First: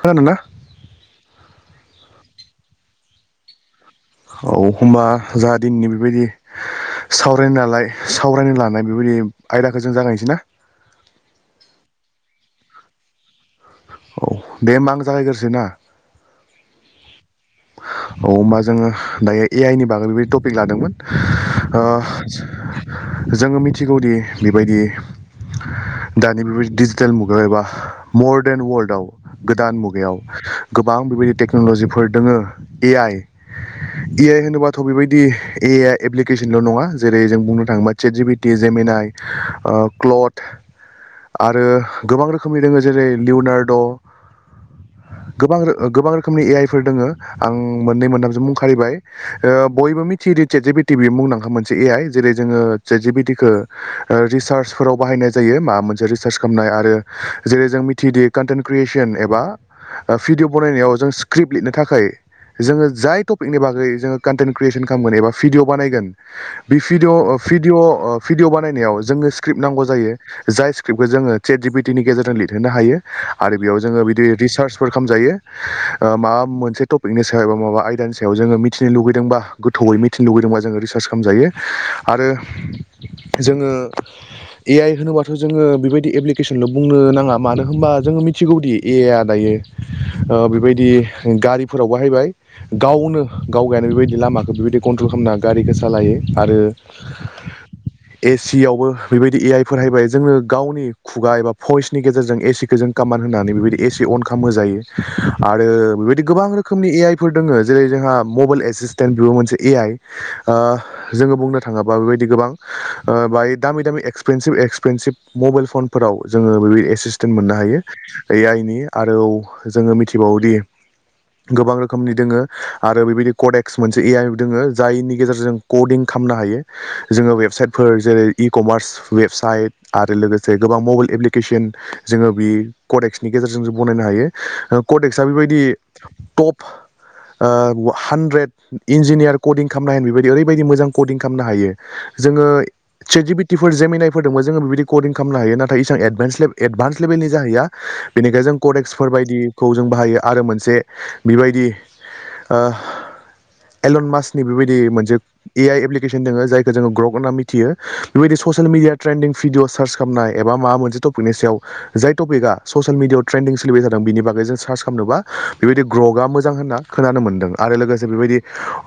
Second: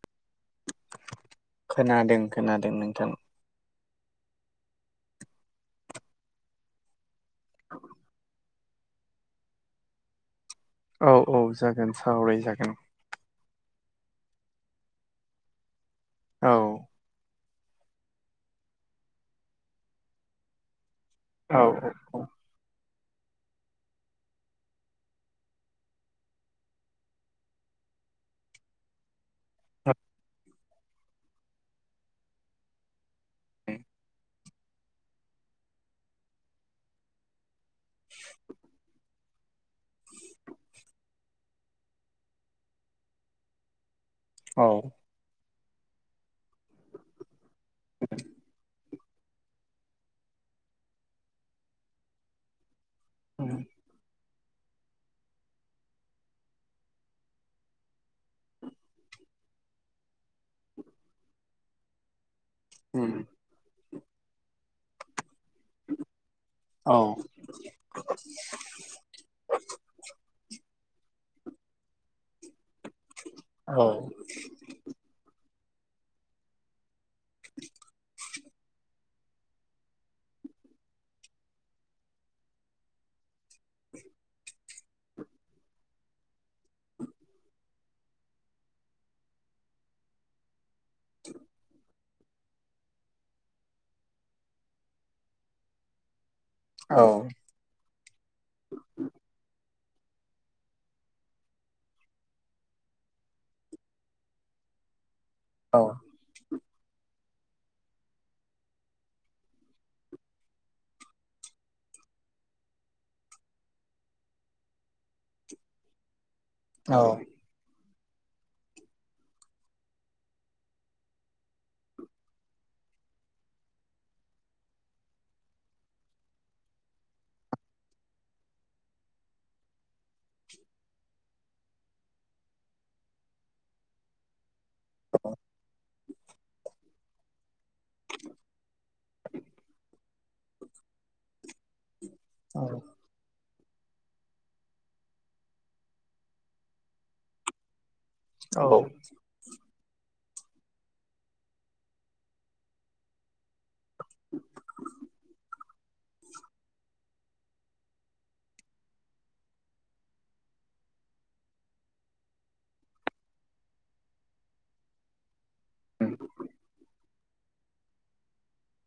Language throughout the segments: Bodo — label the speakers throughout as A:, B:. A: खोनादों ना?
B: खोनादों खोनादों नोंथां।
A: औ होमबा जाहा दिननि बेबायदि सावरायनो नालाय सावरायनो लानाय बेबायदि आयदाखो जों जागायनोसै ना!
B: औ औ जागोन सावराय जागोन।
A: औ दे होमबा आं जागायगोरसै ना!
B: औ
A: औ होमबा जोङो दायो ए आइ नि बागै बेबायदि टपिक लादोंमोन।
B: औ
A: ओ जोङो मिनथिगौदि बेबायदि दानि बेबायदि डिजिटेल मुगायाव एबा मदारन वर्ल्डआव गोदान मुगायाव गोबां बेबायदि टेक्न'ल'जिफोर दोङो ए आइ ए आइ होनोबाथ' बेबायदि ए आइआ एप्लिकेसनल' नङा जेरै जों बुंनो थाङोबा चेट जिपिटि जेमिना आइ ओ क्ल'ट आरो गोबां रोखोमनि दोङो जेरै लिउनार्द'
B: औ
A: गोबां रो ओ गोबां रोखोमनि ए आइ फोर दोङो आं मोननै मोनथामसो मुं खारिबाय ओ बयबो मिथियोदि चेट जिपिटि मुंदांखा मोन से ए आइ जेरै जोङो चेट जिपिटिखो ओ रिचार्सफोराव बाहायनाय जायो मा मोनसे रिचार्स खालामनाय आरो जेरै जों मिथियोदि कन्टेन्ट क्रियेसन एबा भिडिअ बानायनायाव जों स्क्रिप्ट लिरनो थाखाय जोङो जाय टपिकनि बागै जोङो कन्टन्ट क्रियेसन खालामगोन एबा भिडिअ' बानायगोन बे
B: औ
A: फिडिअ ओ-फिडिअ ओ-फिडिअ' बानायनायाव जोङो स्क्रिप नांगौ जायो जाय स्क्रिप्टखौ जोङो चेट जिपिटिनि गेजेरजों लिरहोनो हायो आरो बेयाव
B: औ
A: जोङो बिदि रिच चार्सफोर खालामजायो। ओ माबा मोनसे टपिकनि सायाव एबा माबा आयदानि सायाव जोङो मिथिनो लुगैदोंबा गोथौयै मिथिनो लुैबैदोंबा जोङो रिचा र्स खालामजायो आरो जोङो ए आइ होनोबाथ' जोङो बेबा यदि एप्लिकेसनल' बुंनो नाङा मानो होनबा जोङो मिथिगौदि ए आइ आ दायो ओ बेबाद दि गारिफोराव बाहायबाय गावनो गावगायानो बेबायदि लामाखो बेबायदि कन्ट्रल खालामना गारिखो सालायो आरो एसि आवबो बेबायदि ए आइ फोर हायबाय जोङो गावनि खुगा एबा भइसनि गेजेरजों एसिखो जों खामान होनानै बेबायदि ए सि अन खाम होजायो। आरो बेबायदि गोबां रोखोमनि ए आइफोर दोङो जेरै जोंहा मबाइल एसिसटेन्ट बेबो मोनसे ए आइ ओ जोङो बुंनो थाङोबा बेबायदि गोबां बाहाय दामि दामि एक्सपेनसिभ एक्सपेनसिभ मबाइल फनफोराव जोङो बेबायदि
B: औ
A: एसिसटेन्ट मोननो हायो ए आइ नि आरो औ जोङो मिथि बावयोदि गोबां रोखोमनि दोङो आरो बेबायदि कडेक्स मोनसे ए आइ बो दोङो जायनि गेजेरजों कडिं खामनो हायो जोङो वेबसाइटफोर जेरै इ कमार्स वेबसाइट आरो लोगोसे गोबां मबाइल एप्लिकेसन जोङो बे कडेक्सनि गेजेरजों जों बनायनो हायो ओ कटेक्सआ बेबायदि टप ओ वा हानद्रेद इन्जिनियार कदिं खालामनो होन बायदि ओरैबायदि मोजां कदिं खालामनो हायो। जोङो
B: औ
A: चेट जिपि टिफोर जेमनायफोर दोंबो जों बिबायदि कदिं खालामनो हायो नाथाय इसबां एडभाइस एडभान्स लेभेलनि जाहैया बेनिखाय जों
B: औ
A: कदेक्सफोर बायदि बाहायो आरो मोनसे बिबायदि एलन मासनि बेबायदि मोनसे ए आइ एप्लिकेसन दोङो जायखौ जोङो ग्रग होनना मिथियो बेबायदि social media trending video search खालामनाय एबा मा मोनसेटपिकनि सायाव जाय टपिकआ ससियेल मिडियायाव ट्रेन्ड सोलिबाय जादों बेनि बागै बागै जों सार्स खालामनोबा बेबादि
B: उम
A: ग्रगआ मोजां होनना खोनानो मोनदों आरो लोगोसे बेबादि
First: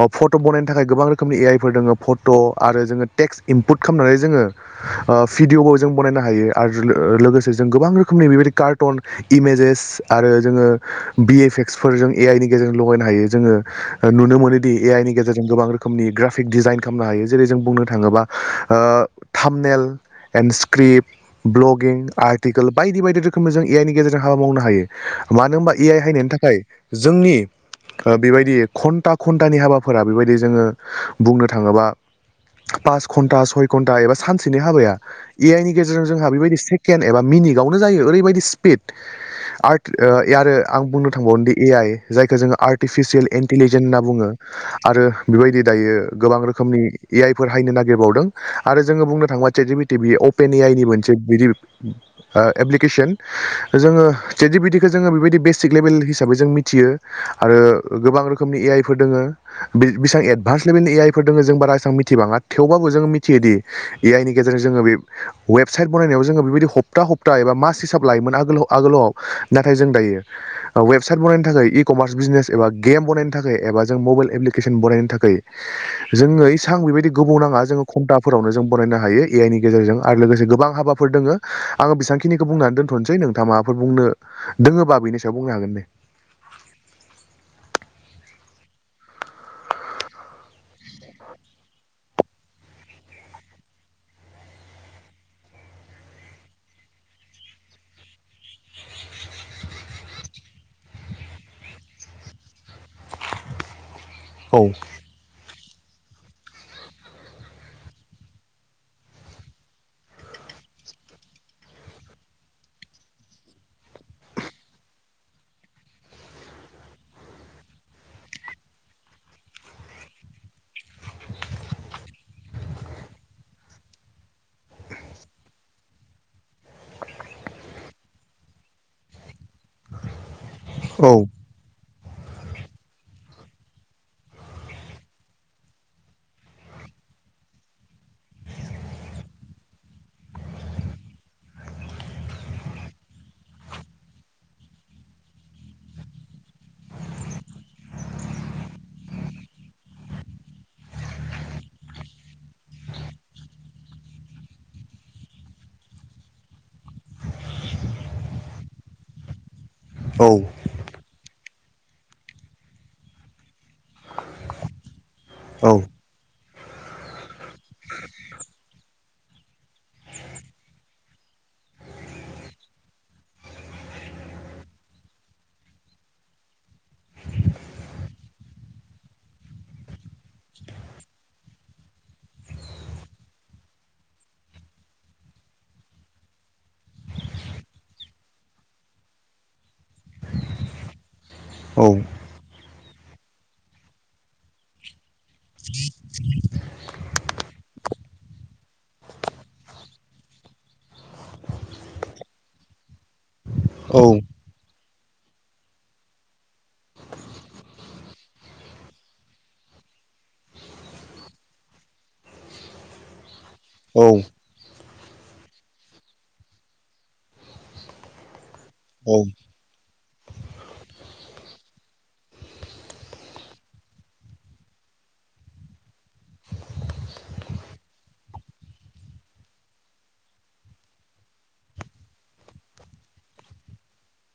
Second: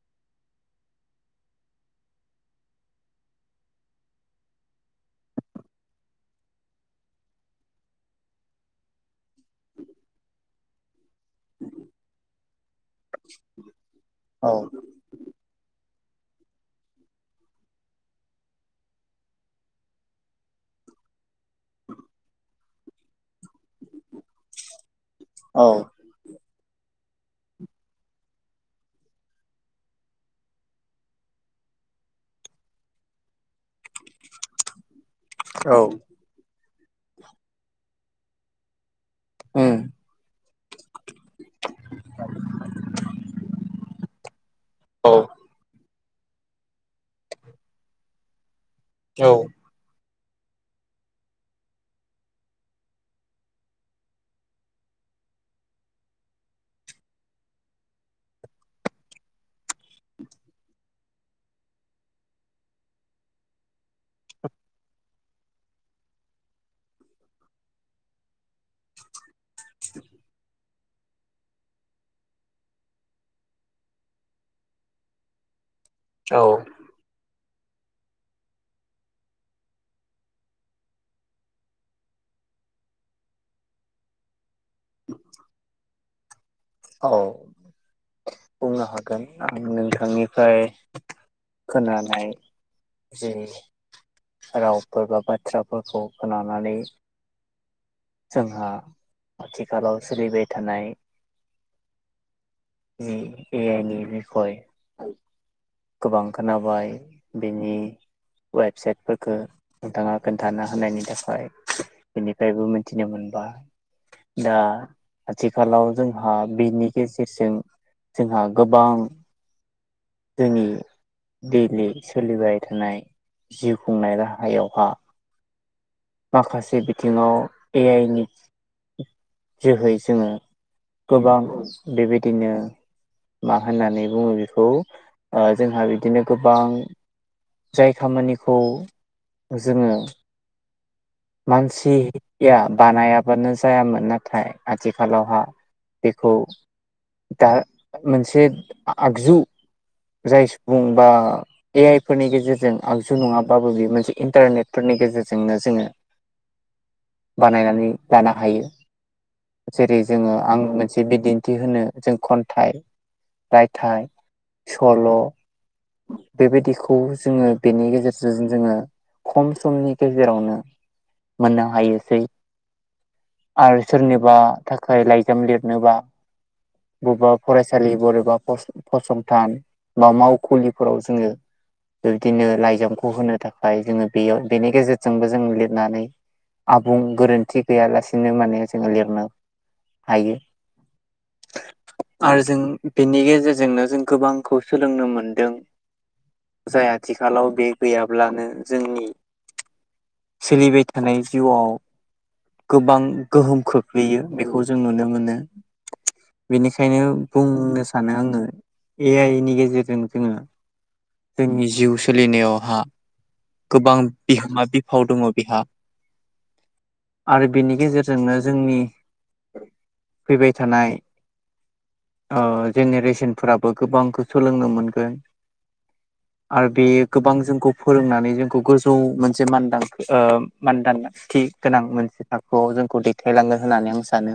A: अ पटग बानायनो थाखाय गोबां रोखोमनि ए आइ पट' आरो जोङो टेक्स इनपुट खालामनानै जोङो पिट भिदिअबो जों बनायनो हायो आरो लोगोसे जों गोबां रोखोमनि बेबायदि कारटन इमेजेस आरो जोङो बि एफ एक्सफोर जों ए आइ नि गेजेरजों लगायनो हायो जोङो नुनो
B: औ
A: मोनोदि ए आइ नि गेजेरजों गोबां रो नि ग्राफिक डिजाइन खालामनो हायो जेरै जों बुंनो थाङोबा थामनेल एण स्क भ्लगिं आर्टिकेल बायदि बायदि रोखोमनि जों ए आइनि गेजेरजों हाबा मावनो हायो मानो
B: औ
A: होनबा ए आइ हायनायनि थाखाय जोंनि बेबायदि घन्टा घन्टानि हाबाफोरा बेबायदि जोङो बुंनो थाङोबा पास घन्टा सय घन्टा एबा सानसेनि हाबाया ए आइ नि गेजेरजों जोंहा बेबायदि सेकेणड एबा मिनिकआवनो जायो ओरैबायदि स्पिड आर आरो आं बुंनो थांबावोन दि ए आइ जायखौ जोङो आर्टिफिसियेल इन्टिलिजेन्स होनना बुङो आरो बेबायदि दायो गोबां रोखोमनि ए आइफोर हायनो नागिरबावदों आरो जोङो बुंनो
B: औ
A: थाङोब्ला [unintelligible] पेनि आइ नि मोनसे बिदि एप्लिकेसन जोङो स्टेटिभिटिखौ जोङो बेबायदि बेसिक लेभेल हिसाबै जों मिथियो आरो गोबां रोखोमनि ए आइफोर दोङो बेसां एडभान्स लेभेलनि ए आइ फोर दङ जों बारा एसेबां मिथिबाङा थेवबाबो जों मिथियो दि ए आइ नि गेजेरजों जोङो बे वेबसाइट बनायनायाव जोङो बेबायदि हप्ता हप्ता एबा मास हिसाब लायोमोन आगोल आगोलाव नाथाय जों दायो वेबसाइट बानायनो थाखाय इ कमार्स बिजनेस एबा गेम बानायनो थाखाय एबा जों म मबाइल एप्केसन बनायनो थाखाय जोङो एसां बेबायदि गोबाव नाङा जोङो घप्ताफोरावनो जों बनायनो हायो ए आइ नि गेजेरजों लोगोसे गोबां हाबाफोर दङ आङो बेसेबखिनिखौ बुंना दोनथ'नोसै नोंथाङ माबाफोर बुंनो दोङोबा बेनि सायाव बुंनो हागोन दे
B: औ बुंनो हागोन आं नोंथांनिफ्राय खोनानाय जि रावफोर बा बाथ्राफोरखौ खोनानानै जोंहा आथिखालाव सोलिबाय थानाय ए आइनि बिखय
A: औ
B: गोबां खोनाबाय बेनि वेबसाइटफोरखौ नोंथाङा खोन्थाना होनायनि थाखाय बेनिफ्रायबो मिथिनो मोन बाय दा आथिखालाव जोंहा बिनि गेजेरजों जोंहा गोबां जोंनि दैलि सोलिबाय थानाय जिउ खुंनाय राहायावहा माखासे बिथिङाव ए आइ नि जोहै जोङो
A: औ
B: गोबां बेबायदिनो मा होननानै बुङो बेखौ ओ जोंहा बिदिनो गोबां जाय खामानिखौ जोङो मानसिया बानायाबानो जायामोन नाथाय आथिखालावहा बेखौ दा मोनसे आगजु जाय सुबुं बा ए आइ फोरनि गेजेरजों आगजु नङाबाबो बेयो मोनसे इन्टारनेटफोरनि गेजेरजोंनो जोङो बानायनानै लानो हायो जेरै जोङो
A: औ
B: आं मोनसे बिदिन थि होनो जों खन्थाइ रायथाइ सल'
A: औ
B: बेबायदिखौ जोङो बेनि गेजेरजों जोङो खम समनि गेजेरावनो मोननो हायोसै आरो सोरनिबा थाखाय लाइजाम लिरनोबा बबेबा फरायसालि बबेबा फसंथान बा मावखुलिफोराव जोङो बिबदिनो लाइजामखौ होनो थाखाय जोङो बेयाव बेनि गेजेरजोंबो जों लिर नानै आबुं गोरोन्थि गैयालासेनो माने जोङो लिरनो हायो
A: औ
B: आरो जों बिनि गेजेरजोंनो जों गोबांखौ सोलोंनो मोनदों जाय आथिखालाव बे गैयाब्लानो जोंनि सोलिबाय थानाय जिउआव गोबां गोहोम खोख्लैयो
A: औ
B: बेखौ जों नुनो मोनो। बेनिखायनो बुंनो सानो आङो ए आइ नि गेजेरजों जोङो जोंनि जिउ सोलिनायावहा गोबां बिहोमा बि फाव दङ बिहा आरो बेनि गेजेरजोंनो जोंनि
A: औ
B: फैबाय थानाय ओ जेनेरेसनफोराबो गोबांखौ सोलोंनो मोनगोन। आरो बे गोबां जोंखौ फोरोंनानै जोंखौ गोजौ मोनसे मान ओ मानदानथि गोनां मोनसे थाखोआव जोंखौ दैथायलाङो होननानै आं सानो।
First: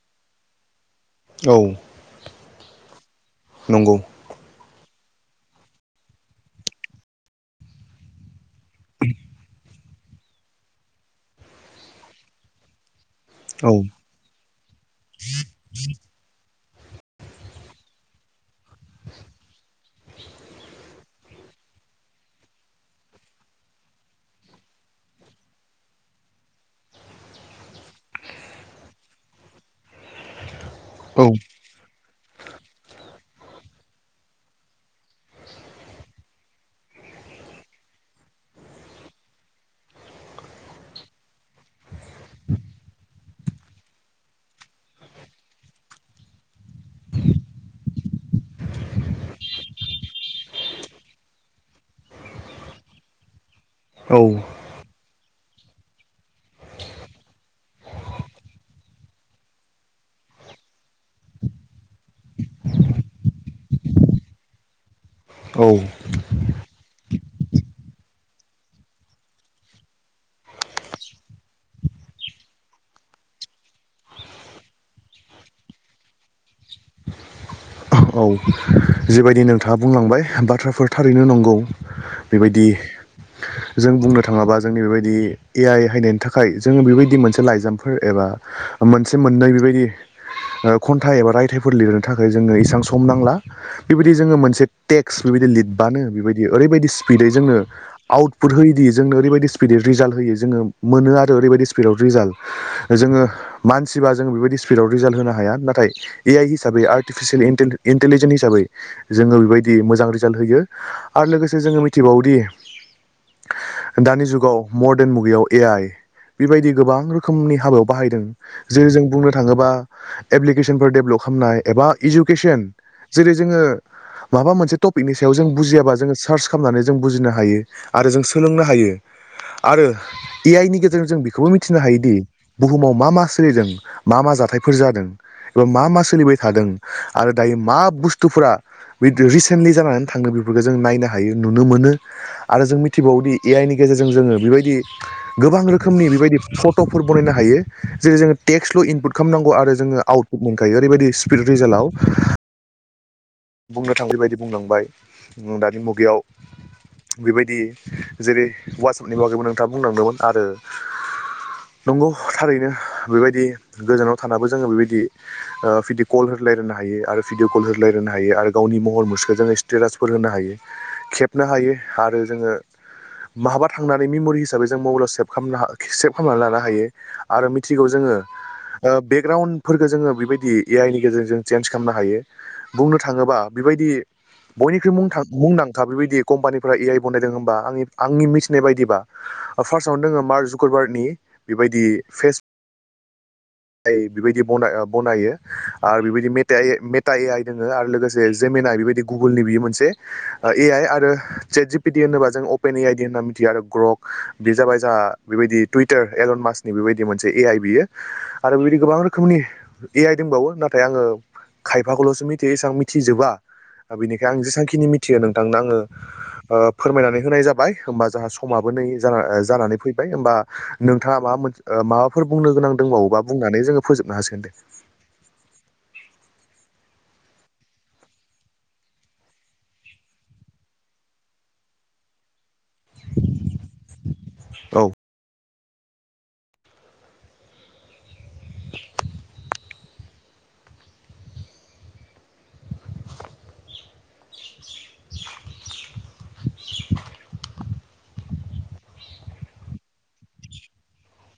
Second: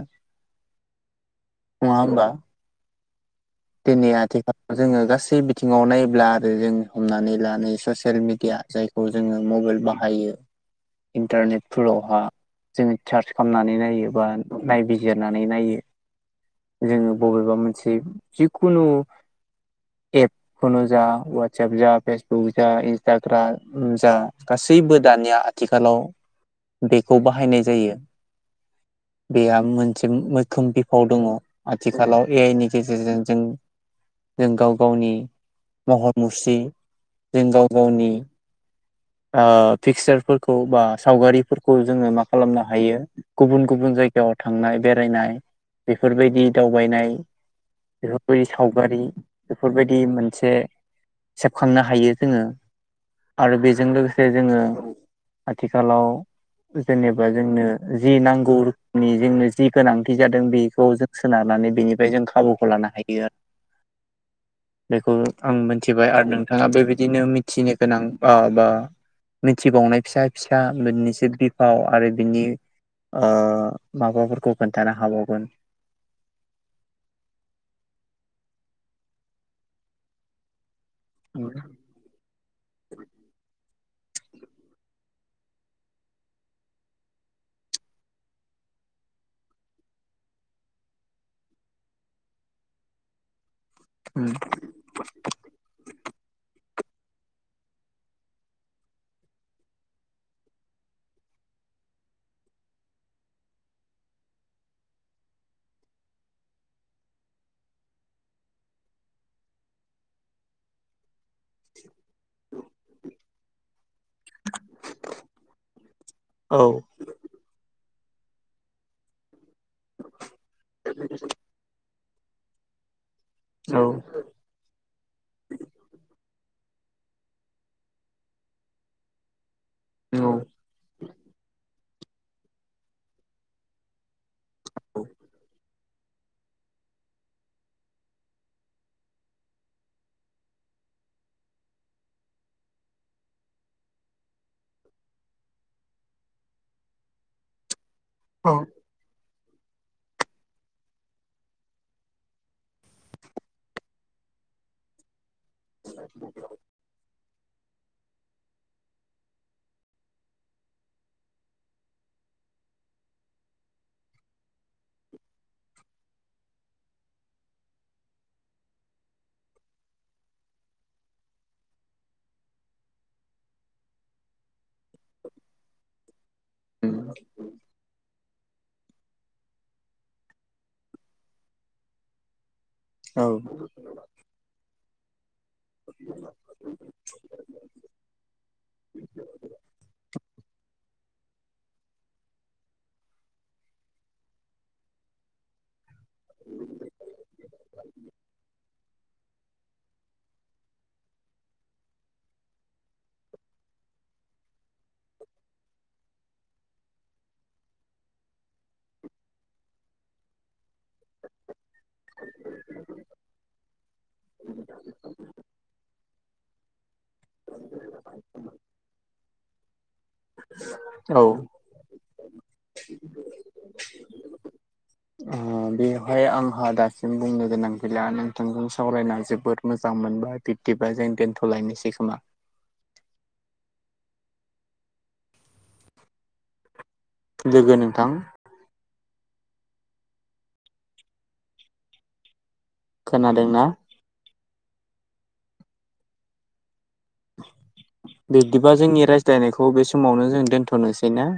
A: औ
B: नङा होनबा
A: नंगौ
B: दिनै आथिखालाव जोङो गासै बिथिङाव नायब्ला आरो जों हमनानै लानाय ससियेल मिडिया जायखौ जोङो मबाइल बाहायो इन्टारनेटफोरावहा जोङो चार्च
A: औ
B: खालामनानै नायो बा नायबिजिरनानै नायो। जोङो बबेबा मोनसे जिकुनु एपखौनो जा ववाट्साप जा फेसबुक जा इन्सटाग्राम जा गासैबो दानिया आथिखालाव बेखौ बाहायनाय जायो। बेहा मोनसे मैखोम बिफाव दङ। आथिखालाव ए आइ नि गेजेरजों जों जों गाव गावनि महर मुस्रि जों गाव गावनि ओ पिक्सारफोरखौ बा सावगारिफोरखौ जोङो मा खालामनो हायो गुबुन गुबुन जायगायाव थांनाय बेरायनाय बेफोरबायदि दावबायनाय बेफोरबायदि सावगारि सेबखांनो हायो जोङो आरो बेजों लोगोसे
A: औ
B: जोङो आथिखालाव जेनेब बेनिफ्राय जों खाबुखौ लानो हायो आरो बेखौ आं
A: औ
B: मोनथिबाय आरो नोंथाङा बेबायदिनो मिथिनो गोनां बा मिथिबावनाय फिसा फिसा मोननैसो बिफाव आरो बिनि ओ माबाफोरखौ खोन्थानो हाबावगोन।
A: औ जिबायदि नोंथाङा बुंलांबाय बाथ्राफोर थारैनो नंगौ बेबायदि जों बुंनो थाङाबा जोंनि बेबायदि ए आइ हायनायनि थाखाय जोङो बेबायदि मोनसे लाइजामफोर एबा मोनसे मोननै बेबायदि खन्थाइ एबा रायथाइफोर लिरनो थाखाय जोङो इसां सम नांला बेबायदि जोङो मोनसे टेक्स बेबायदि लिरबानो बेबायदि ओरैबायदि स्पिदै जोंनो आउटपुट होयोदि जोंनो ओरैबायदि स्पिदै रिजाल्ट होयै जोङो मोनो आरो ओरैबायदि स्पिडाव रिजाल्ट जोङो मानसिबा जों बेबायदि स्पिडआव रिजाल्ट होनो हाया नाथाय ए आइ हिसाबै आ र्टिफिसियेल इन्टेलिजेन्स हिसाबै जोङो बेबायदि मोजां रिजाल्ट होयो। आरो लोगोसे जोङो मिथिबावोदि दानि जुगाव मदन मुगायाव ए आइ
B: औ
A: बेबायदि गोबां रोखोमनि हाबा बाहायदों जेरै जों बुंनो थाङोबा एप्लिकेसनफोर डेभलप खालामनाय एबा इडुकेसन जेरै जोङो
B: औ
A: माबा मोनसे टपिकनि सायाव जों बुजियाबा जों चार्च खालामनानै जों बुजिनो हायो आरो जों सोलोंनो हायो। आरो
B: औ
A: ए आइ नि गेजेरजों जों बेखौबो मिथिनो हायोदि बुहुमाव मा मा सोलिदों। मा मा जाथायफोर जादों एबा मा मा सोलिबाय थादों आरो दायो मा बुस्थुफोरा बे रिसेन्टलि जानानै थाङो बेफोरखौ जों नायनो हायो नुनो मोनो। आरो जों मिथिबावोदि ए आइ नि गेजेरजों जोङो बेबायदि गोबां रोखोमनि बेबायदि फट'फोर बनायनो हायो। जेरै जोङो टेक्सल' इनपुट खालामनांगौ आरो जो आटुट मोनखायो रैबायदि स्पिड रिजाल्टाव बुंनो थां बेबायायदि बुंलांबाय दानि मुगायाव बेबायदि जेरै वाससाबनि बागैबो नोंथांङा बुंलांदोंमोन आरो नंगौ थारैनो बेबायदि गोजानाव थानाबो जोंङो बेबायदि फिदि कल होलायनो नांगौ आरो भिदिव कल होलायायनो हायो आरो गावनि महर मुसरिखौ स्टेटासफोर होनो हायो खेबनो हायो आरो जोंङो महाबा थांनानै मेमरि हिसाबै जों मबाइलाव सेभ खालामनो सेभ खालामामनानै लानो हायो आरो मिथिगौ जोंङो बेकग्राउणडफोरखौ जोंङो बेबायदि ए आइ नि गेजेरजों जों चेन्ज खालामनो हायो बुंनो
B: औ
A: थांङोबा बेबायदि बयनिख्रुइ मुं थांङो मुंदांखा बेबायदि कम्पानिफोरा ए आइ बनायदों होनबा आंनि आंनि मिथिनाय बायदिबा फार्स्टआवनो दंङो मार्शुक्रबारनि बेबायदि फेस बेबायदि बनायो आरो बेबायदि मे मेटा ए आइ दङो आरो लोगोसे जेमेेन आइ बेबायदि गुगोलनि बियो मोनसे ए आइ आरो सेट जिपिडि होनोबा जों अपेन ए आइ दि होनना मिथियो आरो ग्रक बेयो जाबाय जोंहा बेबायदि टुतार एलन मासनि बेबायदि मोनसे ए आइ बियो आरो बेबायदि गोबां रोखोमनि ए आइ दंबावो नाथाय आंङो खायफाखौल'सो मिथियो एसेबां मिथिजोबा बिनिखायनो आं जेसेांखिनि मिथियो नोंथांनो आंङो फोरमायनानै होनाय जाबाय होमबा जों समाबो जानानै फैबाय होमबा नोंथाङा
B: औ
A: माबा मोनसे माबाफोर बुंनो गोनां दंबावोबा बुंनानै जोंङो फोजोबनो हासिगोन दे
B: अ बेवहाय आंहा दासिम बुंनो गोनां गैला नोंथांजों सावरायना जोबोद मोजां मोनबाय बिदि जों दोनथ'लायनोसै खोमा
A: औ
B: लोगो नोंथां खोनादोंना
A: [inaudible]
B: बिदिबा जोंनि रायज्लायनायखौ बे समावनो जों दोनथ'नोसै ना